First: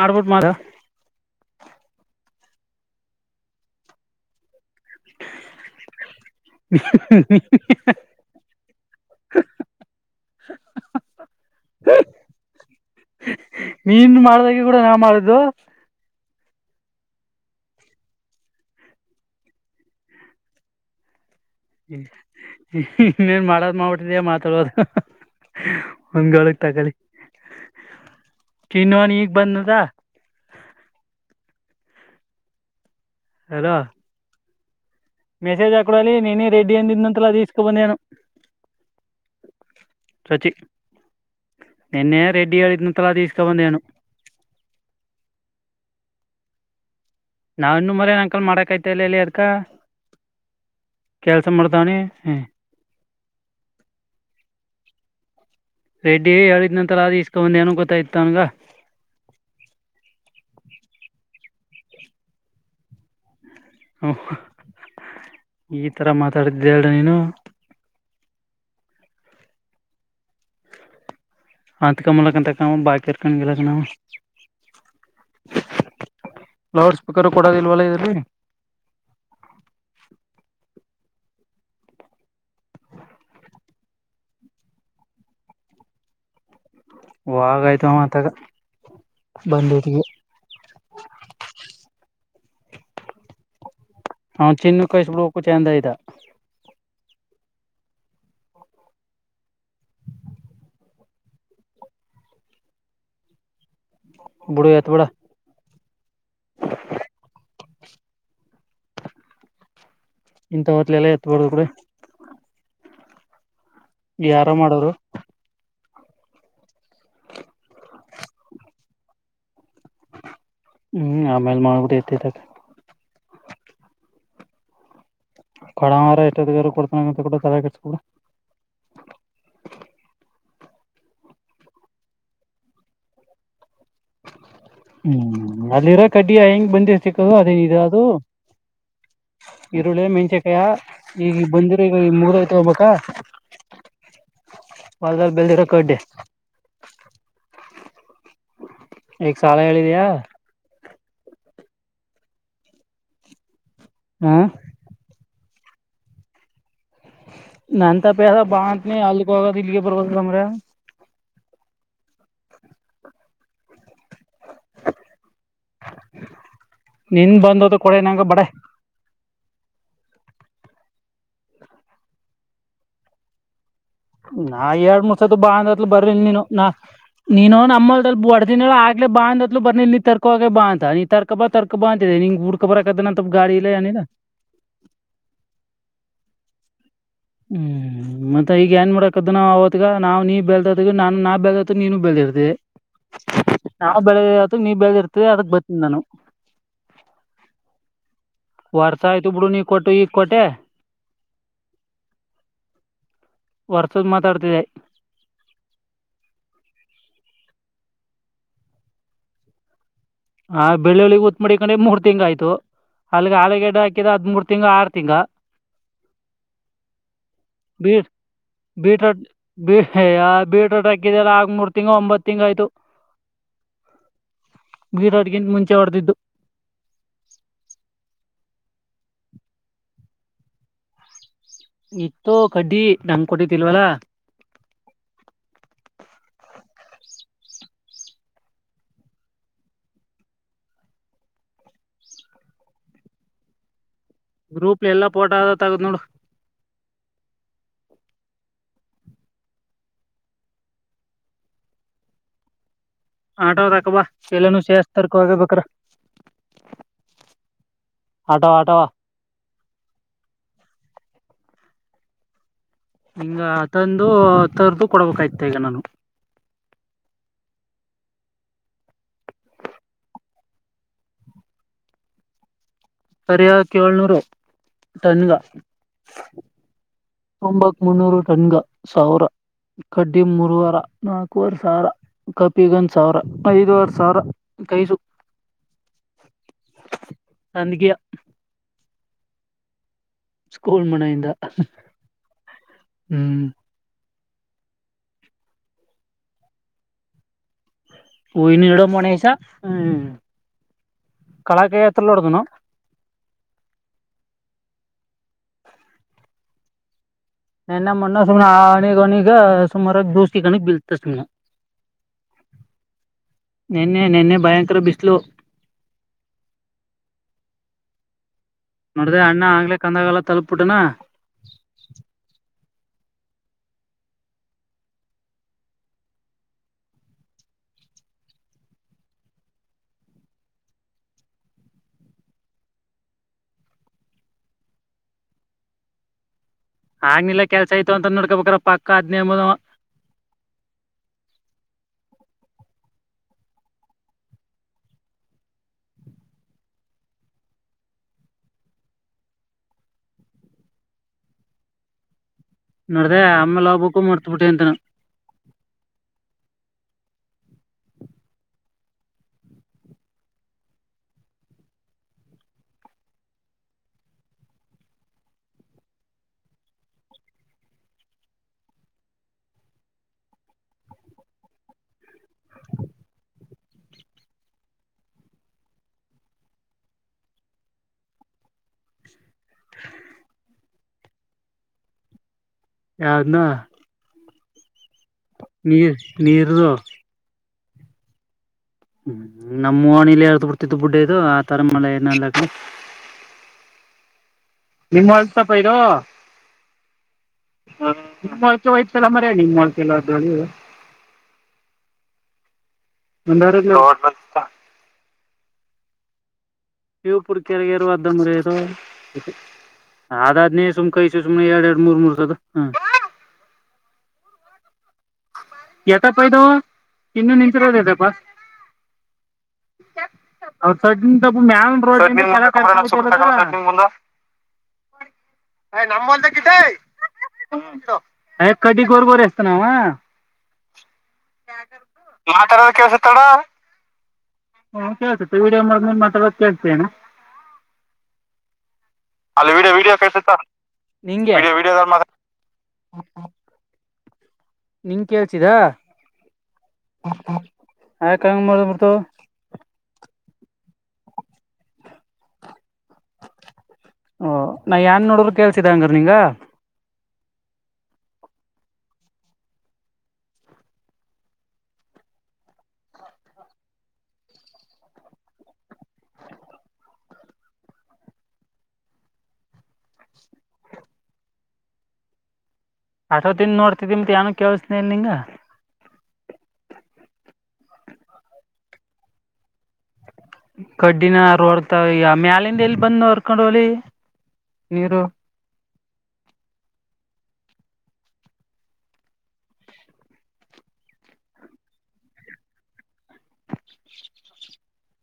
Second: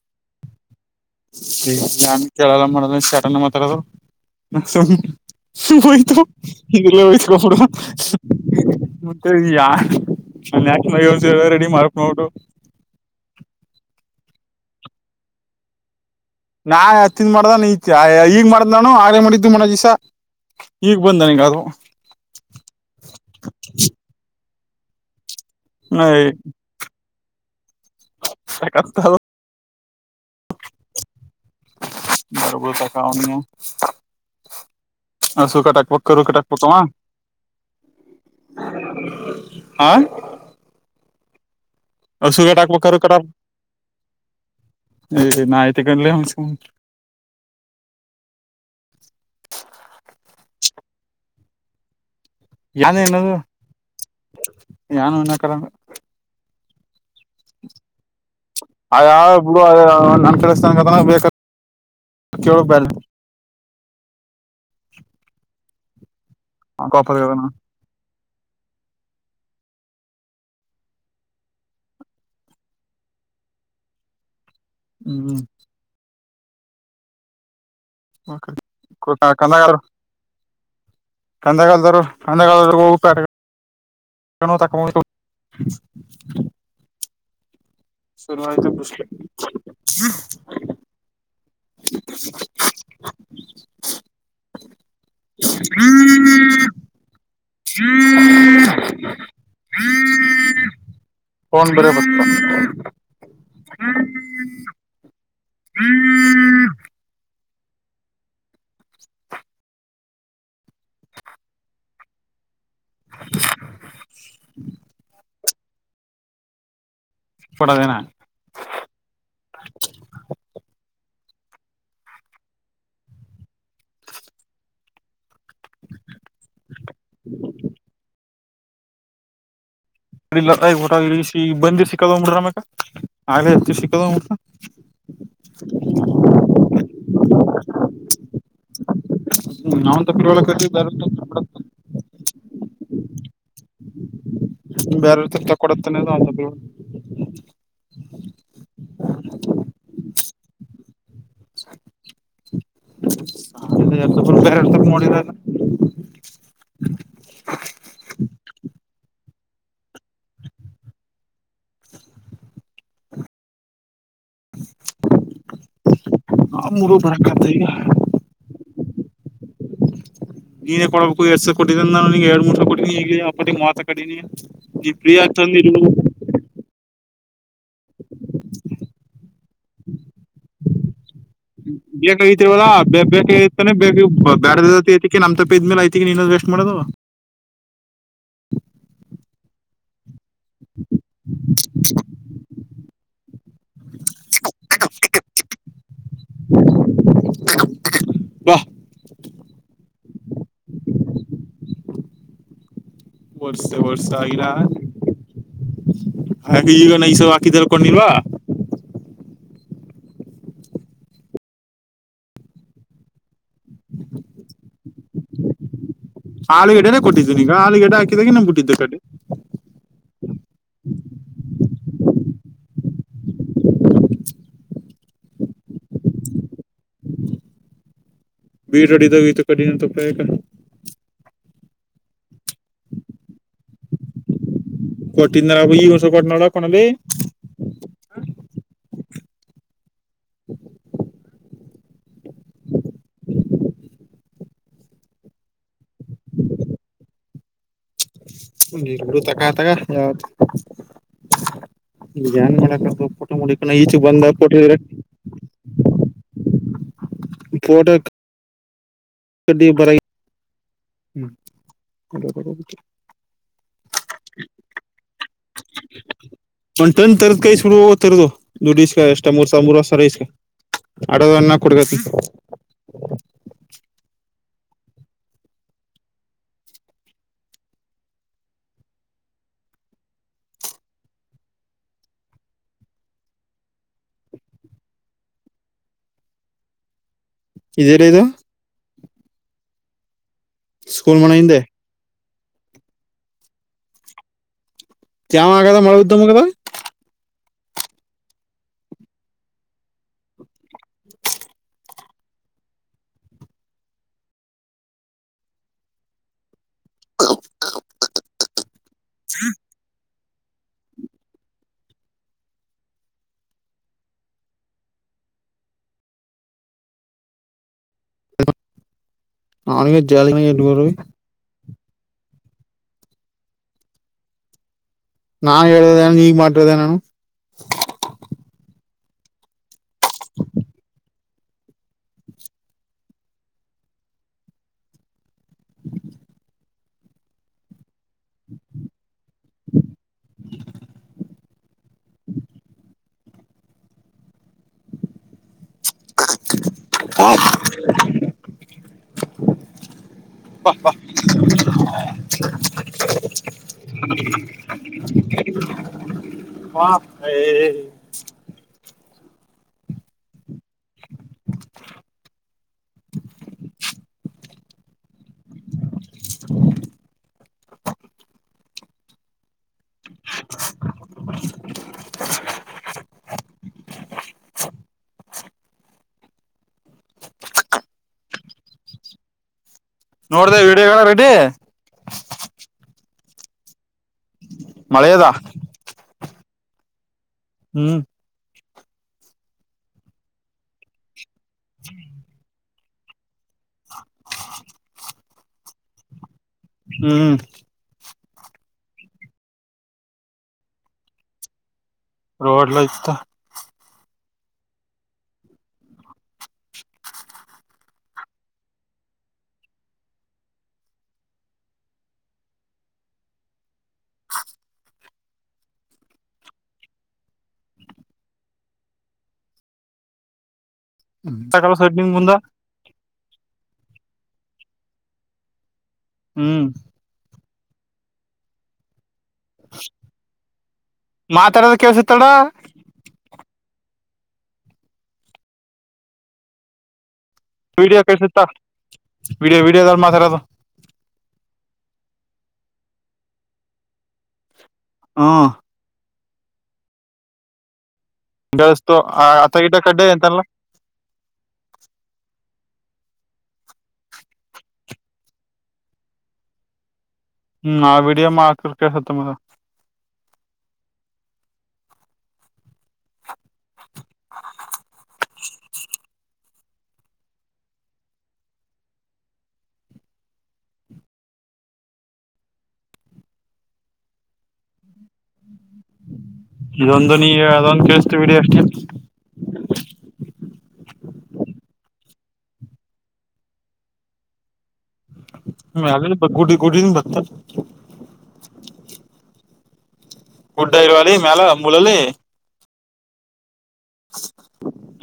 ಮಾಡ್ಬಿಟ್ ಮಾಡ ನಾನ ಕೇಳಲ ಮಲು ಶಟ ಮಾತ್ರದು ನ ತ ಇತ ಕೊತ್ತ ಯಾರ [unintelligible] ಯಾಕ್ ಮ ರೆಡಿ ಮಾಡಕ್ ನೋಟ್ಟು ನಿನು ಮಾಡದಾಗೆ ಕೂಡ ನಾ ಮಾಡಿದ್ದು ನಾ ಹತ್ತಿಂದ ಮಾಡ್ದಾನ ಈ ಈಗ್ ಮಾಡ್ದನು ಆ ಮಾಡಿದ್ದು ಮನ ದಿವಸ ಈಗ್ ಬಂದಾನ ಈಗ ಅದು ಇನ್ನೇನ್ ಮಾಡದ್ ನೋಡರಿ ಮಾತಾಡುವದು ಹಂಗೊಳಗ್ ತಕೊಳ್ಳಿ ಚನ್ನವನ್ ಈಗ್ ಬಂದದಾ ಬರಬರು ತಕನಿಯ ಅಲೋ ಮೆಸೇಜ್ ಹಾಕರು ಅಲ್ಲಿ ನೀನ ಕಟ್ಟಾಕ್ಬೇಕವ ರೆಡ್ಡಿ ಅಂದಿದ್ದಂತಲ ಅದ ಇಸ್ಕೊ ಬಂದೇನು ಹಾ ಸಚಿ ನಿನ್ನೆ ಹಸು ರೆಡ್ಡಿ ಹೇಳನ ತಲ ಅದ ಇಸ್ಕೊ ಬಂದನುು ಹ ನ ಆ್ತಗಲ್ಲ ಹನ್ಸ ನಾವ ಇನ್ನು ಮರನ್ ಅಂಕಲ್ ಮಾಡಕ್ಐತಲ್ಲ ಎಲ್ಲಿ ಅದಕ ಕೆಲ್ಸ ಮಾಡ್ತವನಿ ಯಾನ್ ಏನ ಯಾನು ಅನ್ನಕ್ ರೆಡ್ಡಿ ಏನು ಒಂತರ ಬಂದ ಅ ಯಾವಬ್ಳ ನನ್ ಕೇಳಿಸ್ತ ಗ ಬೇಕ [unintelligible] ಚೋಗ್ ಬಲೆ ಹ ಈ ತರ ಮಾತಾಡಿದ್ದೆ ನೀನು ಕಾಪದ ಹಂತ ಕಾಮಲ್ಲಂತ ಕ ಬಾಕಿ ಇರ್ಕಲ್ಲ ಹ್ಮ್ಮ ಲೌಡ್ ಸ್ಪೀಕರ್ ಕೂಡ ಕನ್ನಗ [unintelligible] ಕಂದಗಾಲದರು ಕಂದಗಾಲದ ಹೋಗಪ ತ [unintelligible] ಹೋಗ ಆಯ್ತ ಸುರ್ವಯತ ಬಿಸಿಲು ಹಾ ಚಿನ್ನ ಕಳ್ಸಿ ಬಿಡು ಹ್ಮ್ ಫೋನ್ ಬೇರೆ ಬರ್ತ ಬುಡು ಎತ ಬಡ ಇಂತ ಹೊತ್ಲೆ ಎಲ್ಲ ಎತ್ಬಡುದು ಕೂಡೆ ಯಾರ ಮಾಡೋರು ಫಡದನಾ ಹ್ಮ್ ಆಮೇಲೆ ಮಾಡ್ಬಿಟ್ಟ ಎತ್ತತ ಕೊಡವರ ಎಷ್ಟದಗಾರ ಕೊಡ್ತನಂತ ಕೂಡ ತರ ಕೆಕಡ ಇ ಟ ಬಂದಿ ಸಿಕ್ಕ್ಬಡ್ರ ಅ ಮ ಆ ಸಿ ಹ್ಮ್ ಅಲ್ಲಿರ ಕಡಿಯ ಹೆಂಗ್ ಬಂದಿರ್ ಸಿಕ್ಕದು ಅದೇನಿದೆ ಅದು ಈರುಳ್ಳಿ ನಾವಂತ ಪಿರವಳಕ ಮೆಣಚೆಕಾಯ ಬೇರೆ ಈಗ ಬಂದಿರು ಈಗ ಮುಗ ಹಬಕ್ಕ ಬೇರೆವ ಚರ್ ತ ಕೊಡತ್ತನದು ಅಾದ ಈ ಶಾಲ ಹೇಳಿಿದೆಯ ಇ ಎರ ಹ ರೂಪಾಯ ಎರಸ ನೋಡಿದಲ್ಲ ನಂತ ಪ ಬಾಂತನ ಅಲ್ಲಿಕ್ ಹೋಗ ಇಲ್ಲಿಗೆ ಬರ್ಬದುಮ್ರೆ [inaudible] ಹ ಮೂರು ನಿನ್ ಬರೋಕಾಗ್ದ ಈಗ ಬಂದದ ಕೊಡ ನಂಗ ಬಡ ನೀನೇ ಕೊಡಬೇಕು ಎಡ್ ಸಾವಿ ಕೊೋಿದ ಅ್ರ ನಗೆ ಎಡು ಮೂರ್ ಸಿರ ಕೊಿಗೆ ಮಾತ ಕಟ್ಟಿನಿ ನಾ ನೀ ಎರಡ್ ಫ್ರೀ ಮೂರ್ ಸತ ಆಗಿ ಬಾ ತಂದು ಅಂದತ್ಲು ಇರ್ಬೇಕು ಬರಲ್ ನೀನು ನಾ ನೀನು ನಮ್ಮಲ್ ಬಡ ದಿನ ಆಗ್ಲಿ ಬಾಂದಲು ಬರ್ಿ ಇ ತರ್ ತರ್ಕ ಹಾಗ ಬಾ ಅಂತ ನೀ ತರ್ಕ ಬಾ ತರ್ಕ ಬಾ ಅಂತಿದೆ ನೀ ಬೇಕಾಗಿತಿವಲ್ಲಾ ಹುಡ್ಕೊ ಬೇ ಬರಕದ ಅಂತ ಗಾಡಿ ಇಲ್ಲ ಅನಿಲ್ಲ ನಮ ತ ಪಪದ ಮೇ ಯಐತಿಗ ನೀನ್ನ್ ವೆಸ್ಟ್ ಮಾಡೋದು ಹ್ಮ್ ಮತ್ತ ಈಗ ಏನ್ ಮಾಡಡಕದ ನಾವ ಅವತ್ಗ ನಾವ್ ನೀ ಬೆಲ್ದ ನಾನು ನಾ ಬೆಲ್ದತ ನೀನು ಬೆಲ್ದಿರ್ತಿಿ ನಾವವು ಬೆಳೆದ ಅದಕ್ ನೀ್ ಬೆಳದಿ ಇರ್ತವಿ ಅದಕ್ ಬತೀನಿ ನಾನು ಬಾ ವರ್ಸ ಆಯ್ತು ಬಿಡು ನೀ ಕೊಟೆ ಈಗ್ ಕೊಟೆ [inaudible] ವರ್ಷ ವರ್ಷದ ವರ್ಷ ಆಗಿಲ್ಲ ಮಾತಾಡ್ತಿದೆ ಹಾಗ ಈಗಾಕ ಕೊಂಡಿಲ್ವಾ ಹ ಬೆಳ್ಳುಳ್ಳಗ್ ಉತ್ ಮಾಡಿಿಕೊಂಡ್ರೆ ಮೂರ್ ತಿಂಗ್ ಆ್ತು ಅಲ್ಲಿ ಆ ಗಿಡ್ ಹಾಕಿದದ್ಮ ಮೂರ್ ತಿಂಗ್ ಆರು ತಿಂಗ್ ಆಲೂಗಡ್ಡೆನೆ ಕೊಟ್ಟಿದ್ದೀನಿ ಈಗ ಹ ಬ ಆಲೂಗಡ್ಡೆ ಹಾಕಿದಾಗ ನಮ್ ಬಿಟ್ಟಿದ್ದು ಕಡ್ಡಿ ಬೀಟ್ಬಟೋಟ್ ಹಾಕಿದೆಲ್ಲ ಆಗಡ್ತ ತಿಂಗ್ ಒಂಬತ್ತು ತಿಂಗ ಆಯ್ತು ಬೀರಾಡ್ಗಿಂದ ಮುಂಚೆ ಹೊಡೆದಿದ್ದು ಬಿೀಟಡಿದ ಕಡಿ ನ ತಪ್ಪಗ ಇತ್ತುೋ ಕಡ್ಡಿ ನಮ್ಕಟ್ಟತಿಲ್ವಲ್ಲಾ ಕೊಟ್ಟಿದನಾರ ಈ ವರ್ಷ ಕೊಟ್ಟ ನೋಡ ಕೊನಲ್ಲಿ ಗ್ರೂಪ್ ಎಲ್ಲಾ ಪೋಟ ಆದದ ತಗದು್ ನೋಡು ನೀಡು ತಗತಗ ಯಾವತ್ ಈಗ ನ್ ಹೇಳತ್ತ ಆಟ ತಾಕಬಾ ಎಲ್ಲನೂ ಸೇಸ್ ತರ್ಕವಾಗಬೇಕ್ರ ಫೋಟಟ್ಟ ಆಟೋ ಆಟೋ ಬ [unintelligible] ಹ್ಮ್ ಅ. [inaudible] ಹಿಂಗ ತಂದು ತರ್ದು ಕೊಡಬೇಕಾಯ್ತ ಈಗ ನಾನು. ತಿರುಗು ದುಡ್ಡು ಇಸ್ಕ ಎಷ್ಟ ಮೂರ್ ಸಾವರ ಮೂರ್ರ್ ಸರ ಇಸ್ಕ ಆಡ ಅಣ್ಣ ಕೊಡಬೇಕು ಈಗ. ಸರಿಯ ಏಳ್ನೂರು ಟನ್ಗ. ತೊಂಬತ್ ಮುನ್ನೂರು ಟನ್ಗ ಸಾವಿರ ಕಡ್ಡಿ ಮೂರುವರ ನಾಕವರೆ ಸಾವಿರ ಕಪಿಗ ಒಂದ್ ಸಾವಿರ ಐದುವರು ಸಾವಿರ ಕೈಸು [inaudible] ಇದದೆೇರದು ಸ್ಕೂಲ್ ಮನೆಯಿಂದ ಮನೆ ಹಿಂದೆ ಹ್ಮ್ ಜಾವ ಆಗದ ಮಾಡುವ್ದಮ್ಮಗೆದ ನಡೋ ಮನೆಸ ಹ್ಮ ಕಲಾಕ್ಕೆ ಎತ್ರಲ್ಲೋಡ್ತಣ ಎ ಮನ ನ ಸುನೆ ಆ ಅನ ವನ ಸು ಮರ ದೂಷ ಕನ ಬಿಲ್ತ ಸ ನಿನ್ನೆ ನಿನ್ನೆ ಭಯಂಕರ ಬಿಸ್ಲು. [inaudible] ನೋಡ್ದ ಅಣ್ಣ ಆಗ್ಲೇ ಅವನಿಗೆ ಕಂದಾಗಲ್ಲ ಜಾಲಿ ತಲುಪಬಿಟನಾ. ಇಟ್ಕೊರು ನಾನ್ ಹೇಳದೇ ನೀಗ್ ಮಾಡದ ನಾನು. ಆಗ್ನಿಲ್ಲಾ ಕೆಲ್ಸ ಆಯತು ಅಂತ ನೋಡ್ಕೋಬೇಕ್ರ ಪಕ್ಕ ಅದ್ನೇಮದ. ಹ. [inaudible] ಬಾ ಬಾ. ನೋಡ್ದ ಆಮೇಲೆ ಹೋಗ್ಬಕ್ಕು ಮರ್ತ್ ಬಿಟ್ಟೆ ಅಂತಾನ. ವಾ ಏ. [inaudible] [inaudible] ಹ. [inaudible] ನೋಡ್ದ ವಿಡಿಯೋಲ್ಲ ರೆಡ್ಡಿ. ಯುದ್ನ. ಮಳೆೆಯದಾ. ನೀರ್ದು. ಹ್ಮ್. ಹ್ಮ್ ನಮ್ಮ್ಣಿಲಿ ಎದ್ರ ಬಿಡ್ತಿದ್ದು ಬುಡ್ಡ ಇದು ಆ ತರ ಮಳೆ ಏನಲ್ಲ ಕ. [inaudible] ನಿಮ್ಮ್ ಹೊಲ್ಸಪ ಇದು. ಹ್ಮ್. ನಿಮ್ಮಕ ಹೊಯ್ತ ಎಲ್ಲ ಮರ ನಿಮ್ಮ ಮಳಕೆಲ್ಲದ. ರೋಡ್ಲ ಇತ. ಮತ್ತ. ನೀವುಪುರ ಕೆರಗೆರು ಅದಮಗೆರು. ಅದಾದ್ನೇ ಸುಮ್ ಕೈಸ ಸುಮ್ನೆ ಎರಡ್ ಎರಡು ಮೂರ್ ಮೂರು ಸದ ಹ. ಎಟಪ್ಪ ಇದು ಇನ್ನೂ ನಿಮಷ ರೋದು ಯತಪ್ಪ. ಅವ ಸ ಮ್ಯಾ. ಹ್ಮ್. [inaudible] ಸಡ್ನಿಂಗ್ ಮುಂದ ನಮ್ಮ ಒಂದ ಕೀಟ. ಹ್ಮ್ ಕಡಿ ಗೋರಗೋರಿ ಎಸ್ತ ನವಾ. ಮಾತಾಡೋದು ಕೇಳಿಸುತ್ತಡ ಮಾತಾಡೋದು ಕೇಳ್ತಾ ಇದ ಅಣ್ಣ. ಹ್ಮ ಕೇಳ್ತತಿ ವಿಡಿಯೋ ಮಾಡ ನೀನ್ ಮಾತಾಡೋದ ಕೇಳ್ತನೆ. ವಿಡಿಯೋ ಕಳ್ಸುತ್ತ ವಿಡಿಯೋ ವೀಡಿಯೋದಳ ಮಾತಾಡೋದು. ನಿಂಗೆ ವಿಡಿಯೋ ವಿಡಿಯೋ ಮಾತಾಡ. ನಿಂಗ ಕೇಳ್ಸಿದ. ಹ್ಮ್ ಯಾಕೆ ಹಂಗೆ ಮಾಡ್ಬಿಡ್ತು ಬೆಳಸ್ತು ಅಥ ಈಟ ಕಡ್ಡೆ ಎಂತಲ್ಲ. ಓ ನಾ ಏನ್ ನೋಡ್ರು ಕೇಲ್ಸಿದಂಗ್ರ ನಿಂಗ. ಹ್ಮ್ ಆ ವಿೀಡಿಯ ಮಾಡಕಕ ಹತ್ತ ಮರ [unintelligible] ಆಟವ ದಿಂದ ನೋಡ್ತಿದಿ ಮತ್ ಏಾನ ಕೇೇಳಸನೇ ನಿಂಗ ಇದೊಂದು ನೀ ಅದೊಂದು ಕೇಳಿಸತೀ ಬಿಡಿ ಅಷ್ಟೇ. ಕಡ್ಡಿನ ಹೊರ್ತಾವ ಈಗ ಮ್ಯಾಲಿಂದ ಎಲ್ಲಿ ಬಂದ ಹರ್ಕೊಂಡ ಹೋಳಿ. ಮಲೆ ಬಗುಟಿ ಕುಟಿ ಬತ. ಗುಡ್ಡ ಇರುವವಾಲಿ ಮ್ಯಾಲ ಮೂಲಲ್ಲಿ.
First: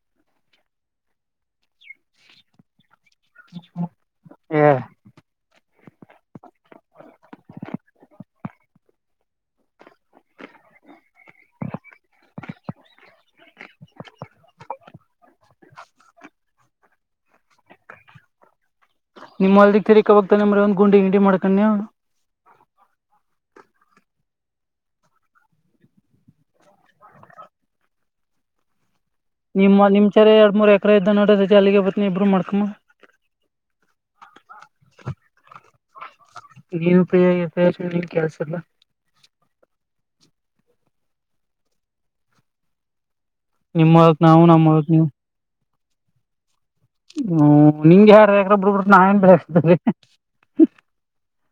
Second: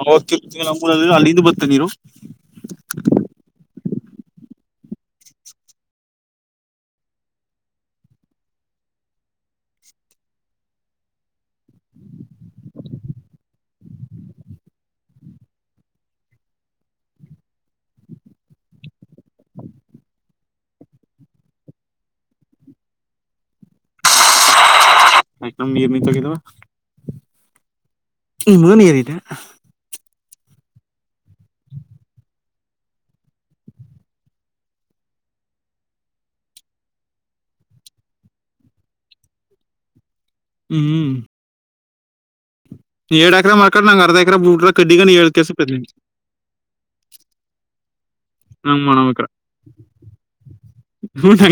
ಹ ಕೆ ನೂರ ಅಲ್ಲಿಂದ ಬರ್ತ್ತ ನೀರು. ಹೇ. ನಿಮ್ ಅಲ್ದ ತಿರಿಕಬಕ್ತಾನೆರ ಒಂದ್ ಗುಂಡಿ ಗಿಂಡಿ ಮಾಡ್ಕನಿಯ. ಮೈತುಂಬಿ ಮತೋಗಿದ್ದಾ. ಇಲ್ಲೂ ನೀರಿದೆ. ನಿಮ್ಮ ನಿಮ್ಚರ ಎರಡ್ ಮೂರ್ ಎಕರೆ ಇದ್ದ ನಡತೈತಿ ಅಲ್ಲಿಗೆ ಬತ್ತನ ಇಬ್ರು ಮಾಡ್ಕಮ್ಮ [unintelligible] ಈನು ಪ್ರ ಕೆಲ್ಸಲ್ಲ ಹ್ಮ್ ಹ್ಮ ಏ ಎಕರ ಮಕೊಂಡು ನಿಮ್ ನಂ ಅರ್ಧ ಹೊಲಕ್ ಎಕರ ನಾವು ನಮ್ ಬೂಟ ಹೊಲಕ್ ನೀವು ಕಡ್ಡಿಗ ಏ ಕೆಸ ಪತನಿ ನಿನ್ಂಗಗೆ ಯಾರ ಯಕ್ರ ನಂಗ್ ಬಿಡ್ಬಿಟ್ಟು ನಾ ಏನ್ ಮಾಡಬೇಕ್ರ ಬತ್ರೀ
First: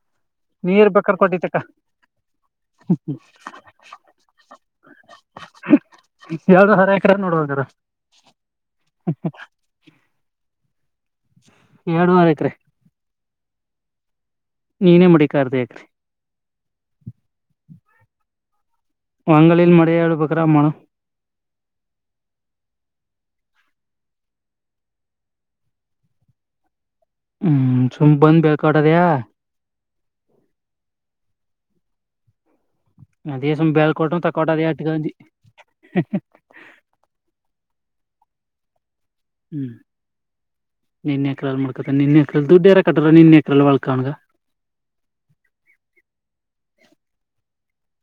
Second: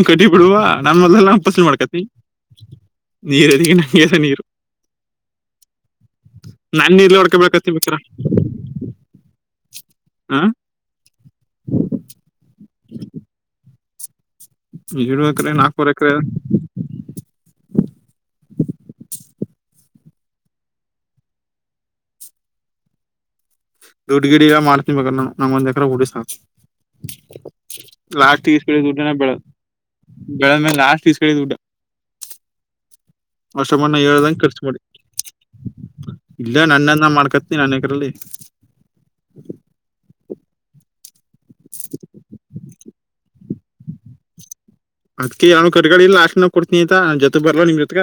ಕಟ್ಟಿ ಬಿಡುವ ನನ್ ಮೊದಲೆಲ್ಲಾ ಹಂಪಸ್ಲಿ ಮಾಡ್ಕತಿ ನೀರು ಅದಕ್ಕೆ ನಂಗೆಸ ನೀರು ಎರಡುವರೆ ಎಕರೆ ನಾನಲ್ಲಿ ಒಡ್ಕ ನೋಡುವಾಗರ ಬೆಳ್ಕತೀಬೇಕಾರ ಹ್ಮ ಎರಡುವರೆಕ್ರೆ ಳ ಮಡಿಕ ಎಕರೆ ಅರ್ಧ ನಾಲ್ಪೂರ್ ಎಕರೆ ವಂಗಲಲ್ ಮಡೆಯಾಡು ಪಕರ ಮಣ ದುಡ್ಡು ಗಿಡಿ ಎಲ್ಲ ಮಾಡ್ತನ್ಿ ಬ ನ ನಂಗ್ ಒಂದ್ಕ್ರ ಹುಡಿಸ್ ಹ್ಮ್ ಸುಮ್ ಬಂದ್ ಲಾಸ್ಟ್ ಈೀಸ್ ಕಡೆ ಬೆಳ್ಕಾಟದ್ಯಾ ಟ ಬೆಳ ಬೆಳದ ಮ ಲಾಸ್ಟ್ ಈೀಸ್ ಕಡೆ ಟ ಅದೇ ಸುಮ್ ವರ್ಷ ಮಣ್ಣ ಬೆಳ್ಕೊಟ ಹೇಳ್ದಂ ಖರ್ಚ ತಕೊಟದ ಮಾಡಿ ಅಟ್ ಗಂಜಿ ಇಲ್ಲ ನನ್ನನ್ನ ಮಾಡ್ಕತ್ನಿ ನನ್ಕರಲ್ಲಿ ಹ್ಮ್ ನಿನ್ನೆ ಎಕ್ರ ಮಾಡ್ಕತ ನಿನ್ನೆ ಎಕ್ರ ದುಡ್ಡು ಎರ ಕಟ್ರ ನಿನ್ನೆ ಎಕರೆಲ್ ಒಳ್ಕಣಗ ಅದ್ಾವನು ಕರ್ಗಳಿಲ್ಲ ಅಾಷ್ಟನ ಕೊಡ್ತೀನಿಯಾ ಜೊತೆ ಬರ್ಲ್ಲ ನಿಮ್ೊ ಪ್ರ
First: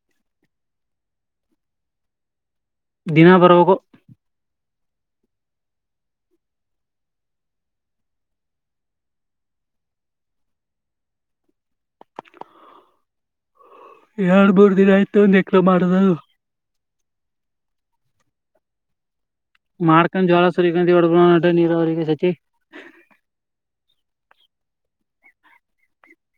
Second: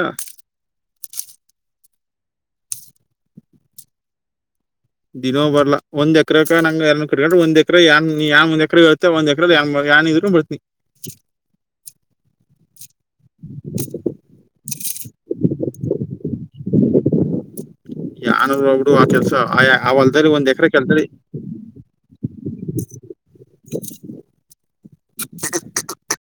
ದಿನ ಬರಾಗೋ ದಿನೋ ಬರ್ಲ್ಲ ಒಂದ ಎಕರೆ ನಂಗ ಎರಕೊಂಡ್ರ ಒಂದ ಎಕ್ರ ಯಾವ ಒಂದ ಎಕ್ರ ಇರುತ್ತೆ ಒಂದ ಎಕ್ರ ಇ ಬಡ್ತೀ [unintelligible] ಎರಡ್ ದಿನ ಆಯ್ತು ಒಂದ ಎಕ್ರ ಮಾಡದಾಗ. ಯಾನ ಒಬ್ಬಡು ಆತ ಅವ ಅಲ್ದರಿ ಮಾಡ್ಕೊಂಡ್ ಜೋಳ ಒಂದ್ ಎಕರೆ ಸುರಿಕಂತ ಕೆಲ್ತರಿ. ಹೊಡ್ಬಿಡೋಣ ನೀರಾವರಿಗೆ ಸತಿ. [unintelligible]